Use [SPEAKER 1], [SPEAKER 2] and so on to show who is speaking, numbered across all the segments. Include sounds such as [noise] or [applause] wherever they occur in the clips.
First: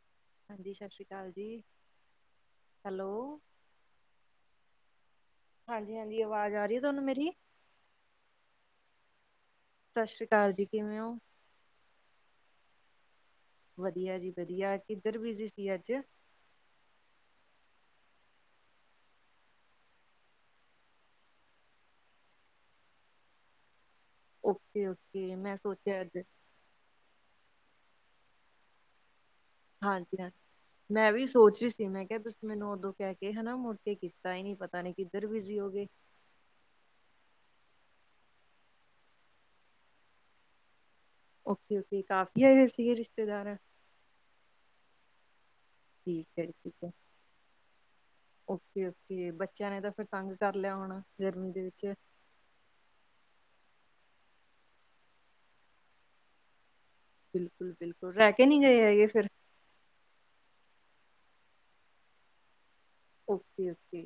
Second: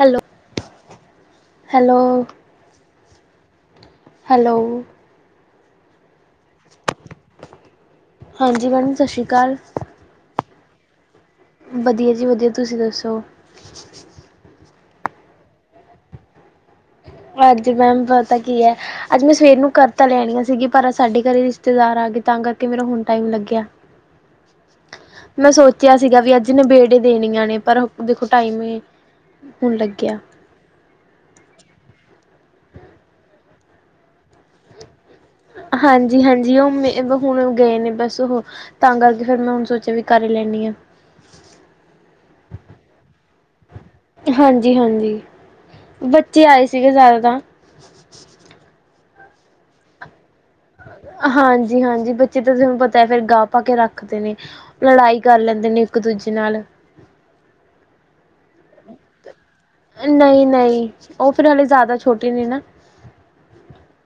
[SPEAKER 1] Hello
[SPEAKER 2] ਹਾਂਜੀ, ਸਤਿ ਸ੍ਰੀ ਅਕਾਲ ਜੀ,
[SPEAKER 1] ਹੈਲੋ,
[SPEAKER 2] ਹੈਲੋ
[SPEAKER 1] ਹੈਲੋ
[SPEAKER 2] ਹਾਂਜੀ ਹਾਂਜੀ ਆਵਾਜ਼ ਆ ਰਹੀ ਹੈ ਤੁਹਾਨੂੰ ਮੇਰੀ
[SPEAKER 1] ਹਾਂਜੀ ਮੈਡਮ ਸਤਿ ਸ਼੍ਰੀ ਅਕਾਲ।
[SPEAKER 2] ਸਤਿ ਸ੍ਰੀ ਅਕਾਲ ਜੀ, ਕਿਵੇਂ ਹੋ?
[SPEAKER 1] ਵਧੀਆ ਜੀ ਵਧੀਆ ਤੁਸੀਂ ਦੱਸੋ?
[SPEAKER 2] ਵਧੀਆ ਜੀ ਵਧੀਆ, ਕਿੱਧਰ ਬਿਜੀ ਸੀ ਅੱਜ?
[SPEAKER 1] ਅੱਜ ਮੈਮ ਪਤਾ ਕੀ ਹੈ। ਅੱਜ ਮੈਂ ਸਵੇਰ ਨੂੰ ਘਰ ਤਾਂ ਲੈਣ ਆ ਸੀਗੀ ਪਰ ਅ ਸਾਡ ਘਰੇ ਰਿਸ਼ਤੇਦਾਰ ਆ ਗਏ ਤਾਂ ਕਰਕੇ ਮੇਰਾ ਹੁਣ ਟਾਈਮ ਲੱਗਿਆ।
[SPEAKER 2] ਓਕੇ ਓਕੇ ਮੈਂ ਸੋਚਿਆ ਅੱਜ
[SPEAKER 1] ਜਿਨ੍ਹੇ ਬੇਟੀ ਦੇਣੀਆਂ ਨੇ ਪਰ ਦੇਖੋ ਟਾਈਮ ਹੁਣ ਲੱਗਿਆ।
[SPEAKER 2] ਹਾਂਜੀ-ਹਾਂਜੀ ਮੈਂ ਵੀ ਸੋਚ ਰਹੀ ਸੀ ਮੈਂ ਕਿਹਾ ਤੁਸੀਂ ਮੈਨੂੰ ਉਦੋਂ ਕਹਿ ਕੇ ਹਨਾ ਮੁੜ ਕੇ ਕੀਤਾ ਹੀ ਨੀ ਪਤਾ ਪਤਾ ਨੀ ਕਿੱਧਰ ਬਿਜ਼ੀ ਹੋ ਗਏ।
[SPEAKER 1] ਜੀ ਹਾਂਜੀ ਉਹ ਮ ਹੁਣ ਗਏ ਨੇ ਬਸ ਉਹ ਤਾਂ ਕਰਕੇ ਫਿਰ ਮੈਂ ਹੁਣ ਸੋਚਿਆ ਵੀ ਕਰ ਹੀ ਲੈਨੀ ਆ।
[SPEAKER 2] ਓਕੇ-ਓਕੇ ਕਾਫੀ ਹੈਗੇ ਸੀਗੇ ਰਿਸ਼ਤੇਦਾਰਾਂ
[SPEAKER 1] ਹਾਂਜੀ-ਹਾਂਜੀ
[SPEAKER 2] ਠੀਕ
[SPEAKER 1] ਬੱਚੇ ਆਏ ਸੀਗੇ ਜ਼ਿਆਦਾ ਤਾਂ
[SPEAKER 2] ਓਕੇ-ਓਕੇ ਬੱਚਿਆਂ ਨੇ ਤਾਂ ਫਿਰ ਤੰਗ ਕਰ ਲਿਆ ਹੋਣਾ ਗਰਮੀ ਦੇ ਵਿੱਚ?
[SPEAKER 1] ਜਿੱਦਾਂ ਤੁਹਾਨੂੰ ਪਤਾ ਐ ਫਿਰ ਗਾਹ ਪਾ ਕੇ ਰੱਖਦੇ ਨੇ ਲੜਾਈ ਕਰ ਲੈਂਦੇ ਨੇ ਇੱਕ ਦੂਜੇ ਨਾਲ
[SPEAKER 2] ਬਿਲਕੁਲ ਬਿਲਕੁਲ ਰਹਿ ਕੇ ਨਹੀਂ ਗਏ ਹੈਗੇ ਫੇਰ?
[SPEAKER 1] ਨਹੀਂ-ਨਹੀਂ, ਉਹ ਫਿਰ ਹਲੇੇ ਜ਼ਿਆਦਾ ਛੋਟੇ ਨੇ ਨਾ
[SPEAKER 2] ਓਕੇ-ਓਕੇ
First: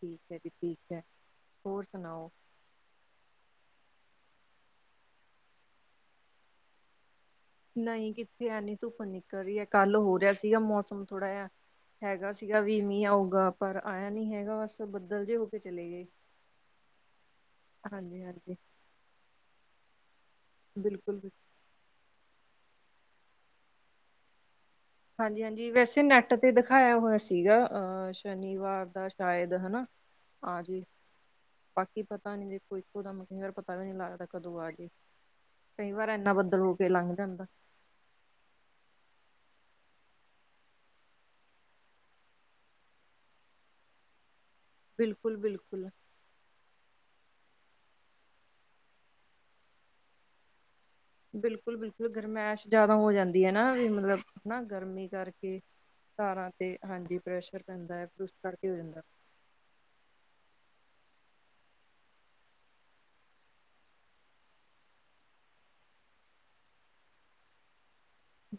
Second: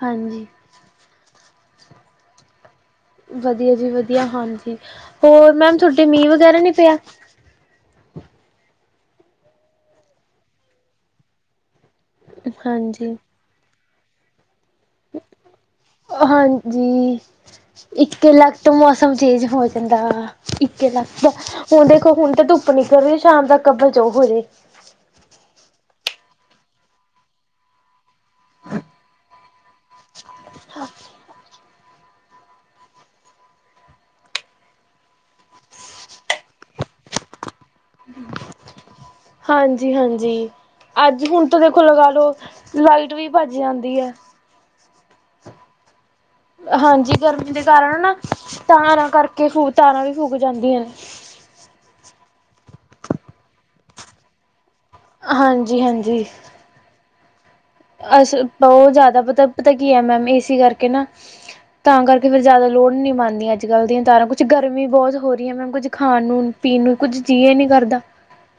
[SPEAKER 2] ਠੀਕ ਹੈ
[SPEAKER 1] ਹਾਂਜੀ।
[SPEAKER 2] ਜੀ ਠੀਕ ਹੈ ਹੋਰ ਸੁਣਾਓ।
[SPEAKER 1] ਵਧੀਆ ਜੀ ਵਧੀਆ, ਹਾਂਜੀ ਹੋਰ ਮੈਮ ਤੁਹਾਡੇ ਮੀਂਹ ਵਗੈਰਾ ਨਹੀਂ ਪਿਆ?
[SPEAKER 2] ਨਹੀਂ ਕਿੱਥੇ, ਐਨੀ ਧੁੱਪ ਨਿਕਲ ਰਹੀ ਹੈ। ਕੱਲ ਹੋ ਰਿਹਾ ਸੀਗਾ, ਮੌਸਮ ਥੋੜ੍ਹਾ ਜਿਹਾ। ਹੈਗਾ ਸੀਗਾ ਵੀ ਮੀਂ
[SPEAKER 1] ਹਾਂਜੀ।
[SPEAKER 2] ਆਊਗਾ ਪਰ ਆਇਆ ਨੀ ਹੈਗਾ ਬਸ। ਬੱਦਲ ਜੇ ਹੋ ਕੇ ਚਲੇ ਗਏ
[SPEAKER 1] ਹਾਂਜੀ,
[SPEAKER 2] ਹਾਂਜੀ
[SPEAKER 1] ਇੱਕ
[SPEAKER 2] ਹਾਂਜੀ
[SPEAKER 1] ਲੱਖ ਤੋਂ [unintelligible] ਹੋ ਜਾਂਦਾ ਇੱਕੇ
[SPEAKER 2] ਬਿਲਕੁਲ
[SPEAKER 1] ਲੱਖ
[SPEAKER 2] ਬਿਲਕੁਲ
[SPEAKER 1] ਹੁਣ ਦੇਖੋ ਹੁਣ ਤਾਂ, ਧੁੱਪ ਨਿਕਲ ਰਹੀ ਹੈ। ਸ਼ਾਮ ਤੱਕ ਬਚੋ ਹੋ ਜੇ।
[SPEAKER 2] ਹਾਂਜੀ-ਹਾਂਜੀ, ਵੈਸੇ ਨੈਟ ਤੇ ਦਿਖਾਇਆ ਹੋਇਆ ਸੀਗਾ, ਅ ਸ਼ਨੀਵਾਰ ਦਾ ਸ਼ਾਇਦ ਹਨਾ? ਹਾਂਜੀ। ਬਾਕੀ ਪਤਾ ਨੀ ਦੇਖੋ, ਇੱਕੋ ਦਮ, ਯਾਰ ਪਤਾ ਵੀ ਨੀ ਲੱਗਦਾ ਕਦੋਂ ਆ ਜਏ। ਕਈ ਵਾਰ ਇੰਨਾ ਬੱਦਲ ਹੋ ਕੇ ਲੰਘ ਜਾਂਦਾ।
[SPEAKER 1] ਹੂੰ, ਹਾਂਜੀ-ਹਾਂਜੀ, ਅੱਜ ਹੁਣ ਤਾਂ ਦੇਖੋ ਲਗਾ ਲਓ ਲਾਈਟ ਵੀ ਭੱਜ ਜਾਂਦੀ ਹੈ।
[SPEAKER 2] ਬਿਲਕੁਲ- ਬਿਲਕੁਲ।
[SPEAKER 1] ਹਾਂਜੀ ਗਰਮੀ ਦੇ ਕਾਰਨ ਨਾ ਤਾਰਾਂ ਕਰਕੇ ਫੂ ਤਾਰਾਂ ਵੀ ਫੂਗ ਜਾਂਦੀਆਂ ਨੇ।
[SPEAKER 2] ਬਿਲਕੁਲ-ਬਿਲਕੁਲ ਗਰਮੈਸ਼ ਜਿਆਦਾ ਹੋ ਜਾਂਦੀ ਐ ਨਾ, ਵੀ ਮਤਲਬ ਨਾ ਗਰਮੀ? ਕਰਕੇ
[SPEAKER 1] ਹਾਂਜੀ-ਹਾਂਜੀ
[SPEAKER 2] ਤਾਰਾਂ ਤੇ ਹਾਂਜੀ ਪ੍ਰਸ਼
[SPEAKER 1] ਅਸ ਬਹੁਤ ਜ਼ਿਆਦਾ ਪਤਾ-ਪਤਾ ਕੀ ਹੈ ਮੈਮ ਇਸਏ ਕਰਕੇ ਨਾ? ਤਾਂ ਕਰਕੇ ਫੇਰ ਜ਼ਿਆਦਾ ਲੋਡ ਨਹੀਂ ਬਣਦੀਆਂ ਅੱਜ ਕੱਲ ਦੀਆਂ ਤਾਰਾਂ ਕੁੱਛ ਗਰਮੀ ਬਹੁਤ ਹੋ ਰਹੀਆਂ ਮੈਮ ਕੁੱਝ ਖਾਣ ਨੂੰ ਪੀਣ ਨੂੰ, ਕੁਝ ਜੀਅ ਏ ਨੀ ਕਰਦਾ।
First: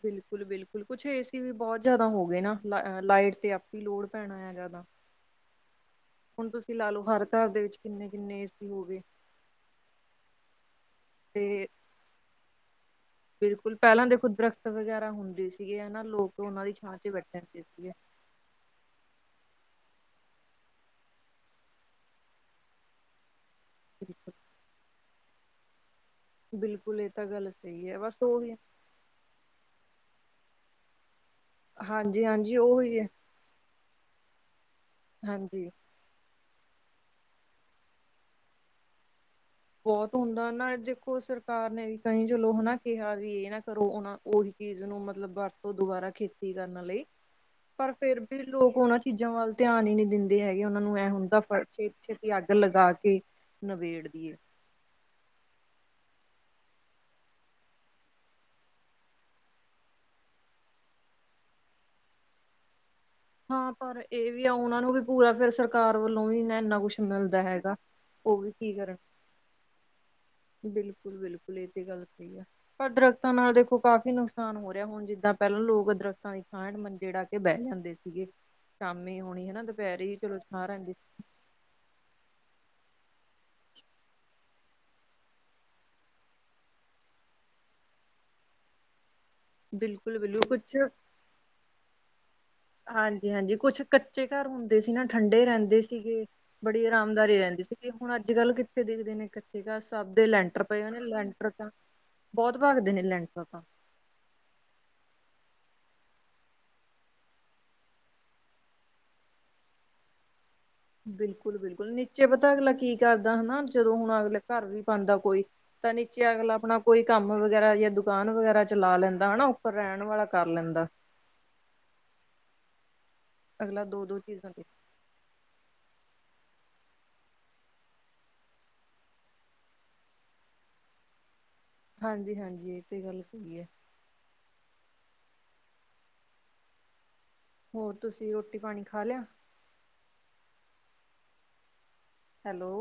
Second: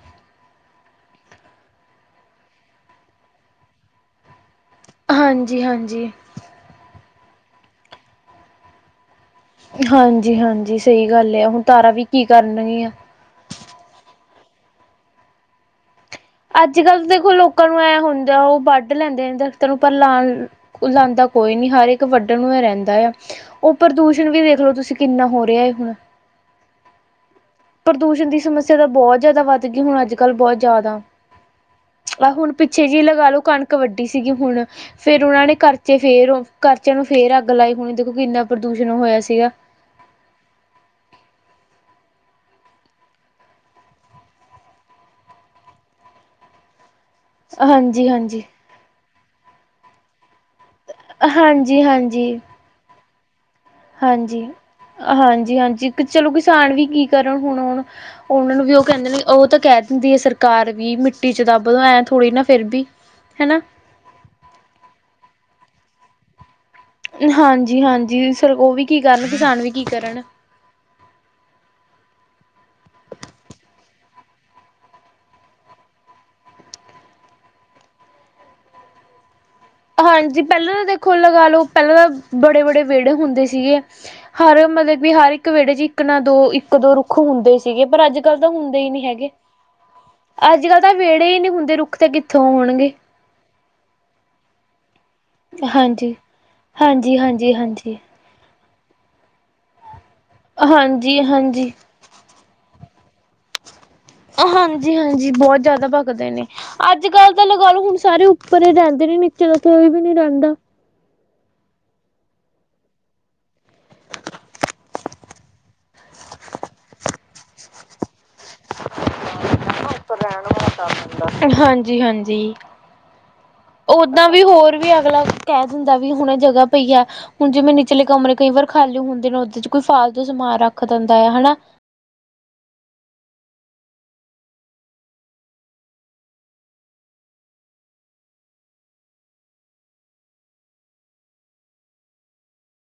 [SPEAKER 2] ਬਿਲਕੁਲ -ਬਿਲਕੁਲ, ਕੁਛ ਏਸੀ ਵੀ ਬਹੁਤ ਜਿਆਦਾ ਹੋ ਗਏ ਨਾ, ਲ ਲਾਈਟ ਤੇ ਆਪੇ ਹੀ ਲੋਡ ਪੈਣਾ ਹੈਗਾ ਦਾ।
[SPEAKER 1] ਹਾਂਜੀ -ਹਾਂਜੀ।
[SPEAKER 2] ਹੁਣ ਤੁਸੀਂ ਲਾ ਲਓ ਹਰ ਘਰ ਦੇ ਵਿੱਚ ਕਿੰਨੇ-ਕਿੰਨੇ ਏ ਸੀ ਹੋ ਗਏ।
[SPEAKER 1] ਹਾਂਜੀ-ਹਾਂਜੀ, ਸਹੀ ਗੱਲ ਆ ਹੁਣ
[SPEAKER 2] ਤੇ
[SPEAKER 1] ਤਾਰਾ ਵੀ ਕੀ ਕਰਨਗੀਆਂ?
[SPEAKER 2] ਬਿਲਕੁਲ, ਪਹਿਲਾਂ ਦੇਖੋ, ਦਰੱਖ਼ਤ ਵਗੈਰਾ ਹੁੰਦੇ ਸੀਗੇ, ਹਨਾ ਲੋਕ ਉਹਨਾਂ ਦੀ ਛਾਂ
[SPEAKER 1] ਅੱਜ-ਕੱਲ੍ਹ
[SPEAKER 2] 'ਚ
[SPEAKER 1] ਦੇਖੋ,
[SPEAKER 2] ਬੈਠੇ ਹੁੰਦੇ
[SPEAKER 1] ਲੋਕਾਂ ਨੂੰ
[SPEAKER 2] ਸੀਗੇ
[SPEAKER 1] ਐਂ ਹੁੰਦਾ ਉਹ ਵੱਢ ਵੱਢ ਲੈਂਦੇ, ਦਰੱਖ਼ਤਾਂ ਨੂੰ ਪਰ ਲਾਉਣ, ਲਾਂਦਾ ਕੋਈ ਨੀ, ਹਰ ਇੱਕ ਵੱਢਣ ਨੂੰ ਈ ਰਹਿੰਦਾ ਆ। ਉਹ, ਪ੍ਰਦੂਸ਼ਣ
[SPEAKER 2] ਬਿਲਕੁਲ
[SPEAKER 1] ਵੀ ਦੇਖ ਲਓ ਤੁਸੀਂ, ਕਿੰਨਾ ਹੋ ਰਿਹਾ ਹੈ ਹੁਣ।
[SPEAKER 2] ਬਿਲਕੁਲ ਇਹ ਤਾਂ ਗਲਤ
[SPEAKER 1] ਪ੍ਰਦੂਸ਼ਣ ਦੀ ਸਮੱਸਿਆ ਤਾਂ, ਬਹੁਤ ਜ਼ਿਆਦਾ ਵੱਧ ਗਈ ਹੁਣ, ਅੱਜ-ਕੱਲ੍ਹ ਬਹੁਤ ਜ਼ਿਆਦਾ।
[SPEAKER 2] ਹਾਂਜੀ
[SPEAKER 1] ਆਹ, ਹੁਣ
[SPEAKER 2] ਹਾਂਜੀ
[SPEAKER 1] ਪਿੱਛੇ
[SPEAKER 2] ਉਹੀ
[SPEAKER 1] ਜਿਹੇ
[SPEAKER 2] ਹੈ
[SPEAKER 1] ਲਗਾ ਲਉ, ਕਣਕ ਵੱਢੀ ਸੀਗੀ ਹੁਣ, ਫਿਰ ਉਹਨਾਂ ਨੇ
[SPEAKER 2] ਹਾਂਜੀ
[SPEAKER 1] ਘਰ ਤੇ ਫੇਰ, ਉਹ ਕਰਚਿਆਂ ਨੂੰ ਫੇਰ ਅੱਗ ਲਾਈ ਹੋੁਣੀ ਦੇਖੋ ਕਿੰਨਾ, ਪ੍ਰਦੂਸ਼ਣ ਹੋਇਆ ਸੀਗਾ
[SPEAKER 2] ਬਹੁਤ ਹੁੰਦਾ ਨਾ, ਦੇਖੋ, ਸਰਕਾਰ ਨੇ ਵੀ, ਕਹੀ ਚਲੋ ਹਨਾ, ਕਿਹਾ ਵੀ, ਇਹ ਨਾ ਕਰੋ, ਉਹ ਨਾ ਉਹੀ ਚੀਜ਼ ਨੂੰ ਮਤਲਬ, ਵਰਤੋਂ, ਦੁਬਾਰਾ ਖੇਤੀ ਕਰਨ ਲਈ। ਪਰ ਫਿਰ,
[SPEAKER 1] ਹਾਂਜੀ-ਹਾਂਜੀ,
[SPEAKER 2] ਫਿਰ ਲੋਕ ਉਹਨਾਂ ਚੀਜ਼ਾਂ ਵੱਲ, ਧਿਆਨ ਹੀ ਨੀ ਦਿੰਦੇ। ਦਿੰਦੇ ਹੈਗੇ। ਉਹਨਾਂ ਨੂੰ ਐਹ ਹੁੰਦਾ ਫਰ ਛੇ,
[SPEAKER 1] ਹਾਂਜੀ-ਹਾਂਜੀ।
[SPEAKER 2] ਛੇਤੀ ਅੱਗ ਲਗਾ ਕੇ ਨਿਬੇੜ ਦੀਏ
[SPEAKER 1] ਹਾਂਜੀ-ਹਾਂਜੀ-ਹਾਂਜੀ, ਚਲੋ ਕਿਸਾਨ ਵੀ ਕੀ ਕਰਨ ਹੁਣ-ਹੁਣ ਉਹਨਾਂ ਨੂੰ ਵੀ, ਉਹ ਕਹਿੰਦੇ ਨੇ, ਉਹ ਤਾਂ ਕਹਿ ਦਿੰਦੀ ਹੈ, ਸਰਕਾਰ ਵੀ ਮਿੱਟੀ ਚ ਦੱਬ ਦੋ ਐਂ ਥੋੜ੍ਹੀ ਨਾ, ਫੇਰ ਬੀ
[SPEAKER 2] ਹਾਂ ਪਰ ਇਹ ਵੀ ਆ, ਉਹਨਾਂ ਨੂੰ ਵੀ ਪੂਰਾ ਫੇਰ ਸਰਕਾਰ ਵੱਲੋਂ ਵੀ, ਇੰਨਾ -ਇੰਨਾ ਕੁਛ।
[SPEAKER 1] ਹਾਂਜੀ -ਹਾਂਜੀ, ਸਰ, ਉਹ ਵੀ ਕੀ ਕਰਨ। ਕਿਸਾਨ ਵੀ ਕੀ ਕਰਨ।
[SPEAKER 2] ਬਿਲਕੁਲਬਿਲਕੁਲ ਇਹ ਤੇ ਗੱਲ ਸਹੀ ਹੈ। ਪਰ ਦਰੱਖਤਾਂ ਨਾਲ ਦੇਖੋ, ਕਾਫ਼ੀ ਨੁਕਸਾਨ ਹੋ ਰਿਹਾ, ਹੁਣ ਜਿੱਦਾਂ ਪਹਿਲਾਂ ਲੋਕ ਦਰਖਤਾਂ ਦੀ ਥਾਂ ਮੰਜੇ ਡਾ ਕੇ ਬਹਿ ਜਾਂਦੇ ਸੀਗੇ, ਸ਼ਾਮੀ ਹੁਣੀ ਹਨਾ, ਦ
[SPEAKER 1] ਹਾਂਜੀ, ਪਹਿਲਾਂ ਤਾਂ ਦੇਖੋ, ਲਗਾ ਲਉ ਪਹਿਲਾਂ ਬੜੇ - ਬੜੇ ਵਿਹੜੇ ਹੁੰਦੇ ਸੀਗੇ। ਹਰ ਮਤਲਬ ਕਿ ਹਰ ਇੱਕ ਵਿਹੜੇ ਚ ਇੱਕ ਨਾ ਦੋ ਇੱਕ ਦੋ ਰੁੱਖ ਹੁੰਦੇ ਸੀਗੇ ਪਰ ਅੱਜ-ਕੱਲ੍ਹ ਤਾਂ ਹੁੰਦੇ ਹੀ ਨਹੀਂ ਹੈਗੇ।
[SPEAKER 2] ਬਿਲਕੁਲ ਬਿਲਕੁਲ
[SPEAKER 1] ਅੱਜ -
[SPEAKER 2] ਕੁਛ
[SPEAKER 1] ਕੱਲ ਤਾਂ ਵਿਹੜੇ ਹੀ, ਨਹੀਂ ਹੁੰਦੇ ਰੁੱਖ ਤੇ ਕਿਤ
[SPEAKER 2] ਹਾਂਜੀ -ਹਾਂਜੀ ਕੁਛ ਕੱ ਕੱਚੇ ਘਰ ਹੁੰਦੇ ਸੀ ਨਾ, ਠੰਡੇ ਰਹਿੰਦੇ
[SPEAKER 1] ਹਾਂਜੀ
[SPEAKER 2] ਸੀਗੇ। ਬੜੀ
[SPEAKER 1] ਹਾਂਜੀ
[SPEAKER 2] ਆਰਾਮਦਾਰੀ
[SPEAKER 1] ਹਾਂਜੀ
[SPEAKER 2] ਰਹਿੰਦੀ ਸੀਗੀ।
[SPEAKER 1] ਹਾਂਜੀ
[SPEAKER 2] ਹੁਣ ਅੱਜ- ਕੱਲ੍ਹ ਕਿੱਥੇ ਦਿਖਦੇ ਨੇ, ਕੱਚੇ ਘਰ, ਸਭ ਦੇ ਲੈਂਟਰ ਪਏ ਨੇ। ਲੈਂਟਰ ਤਾਂ
[SPEAKER 1] ਹਾਂਜੀ-ਹਾਂਜੀ।
[SPEAKER 2] ਬਹੁਤ ਭਾਗਦੇ ਨੇ ਲੈਂਡ ਪਾਪਾ
[SPEAKER 1] ਹਾਂਜੀ -ਹਾਂਜੀ, ਬਹੁਤ ਜ਼ਿਆਦਾ ਬਗਦੇ ਨੇ। ਅੱਜ-ਕੱਲ੍ਹ ਤਾਂ ਲਗਾ ਲਓ ਹੁਣ ਸਾਰੇ ਉੱਪਰ ਹੀ ਰਹਿੰਦੇ ਨੇ ਨੀਚੇ ਤਾਂ ਕੋਈ ਵੀ ਨੀ ਰਹਿੰਦਾ।
[SPEAKER 2] ਬਿਲਕੁਲ-ਬਿਲਕੁਲ ਨੀਚੇ ਪਤਾ ਅਗਲਾ ਕੀ ਕਰਦਾ ਹਨਾ ਜਦੋਂ ਹੁਣ ਅਗਲੇ ਘਰ ਵੀ ਪਾਉਂਦਾ ਕੋਈ ਤਾਂ, ਨੀਚੇ ਅਗਲਾ ਆਪਣਾ ਕੋਈ, ਕੰਮ ਵਗੈਰਾ ਜਾਂ ਦੁਕਾਨ ਵਗੈਰਾ ਚਲਾ ਲੈਂਦਾ, ਹਨਾ, ਉੱਪਰ ਰਹਿਣ ਵਾਲਾ ਕਰ ਲੈਂਦਾ।
[SPEAKER 1] ਹਾਂਜੀ-ਹਾਂਜੀ,
[SPEAKER 2] ਅਗਲਾ ਦੋ-ਦੋ
[SPEAKER 1] ਓਦਾਂ ਵੀ
[SPEAKER 2] ਚੀਜ਼ਾਂ ਤੇ
[SPEAKER 1] ਹੋਰ ਵੀ ਅਗਲਾ ਕਹਿ ਦਿੰਦਾ ਵੀ ਹੁਣ ਇਹ ਜਗ੍ਹਾ ਪਈ ਆ ਹੁਣ ਜਿਵੇਂ ਨਚਲੇ ਕਮਰੇ ਕਈ ਵਾਰ ਖਾਲੀ ਹੁੰਦੇ ਨੇ ਉਹਦੇ ਚ ਕੋਈ ਫਾਲਤੂ ਸਮਾਨ ਰੱਖ ਦਿੰਦਾ ਆ ਹਨਾ।
[SPEAKER 2] ਹਾਂਜੀ -ਹਾਂਜੀ, ਇਹ ਤੇ ਗੱਲ ਸਹੀ ਹੈ। ਹੋਰ ਤੁਸੀਂ ਰੋਟੀ ਪਾਣੀ ਖਾ ਲਿਆ? ਹੈਲੋ!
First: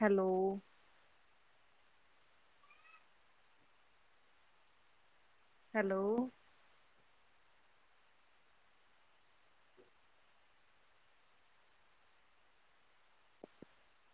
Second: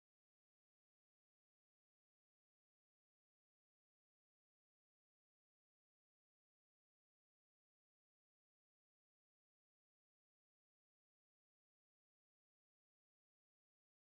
[SPEAKER 2] ਹੈਲੋ। ਹੈਲੋ [inaudible]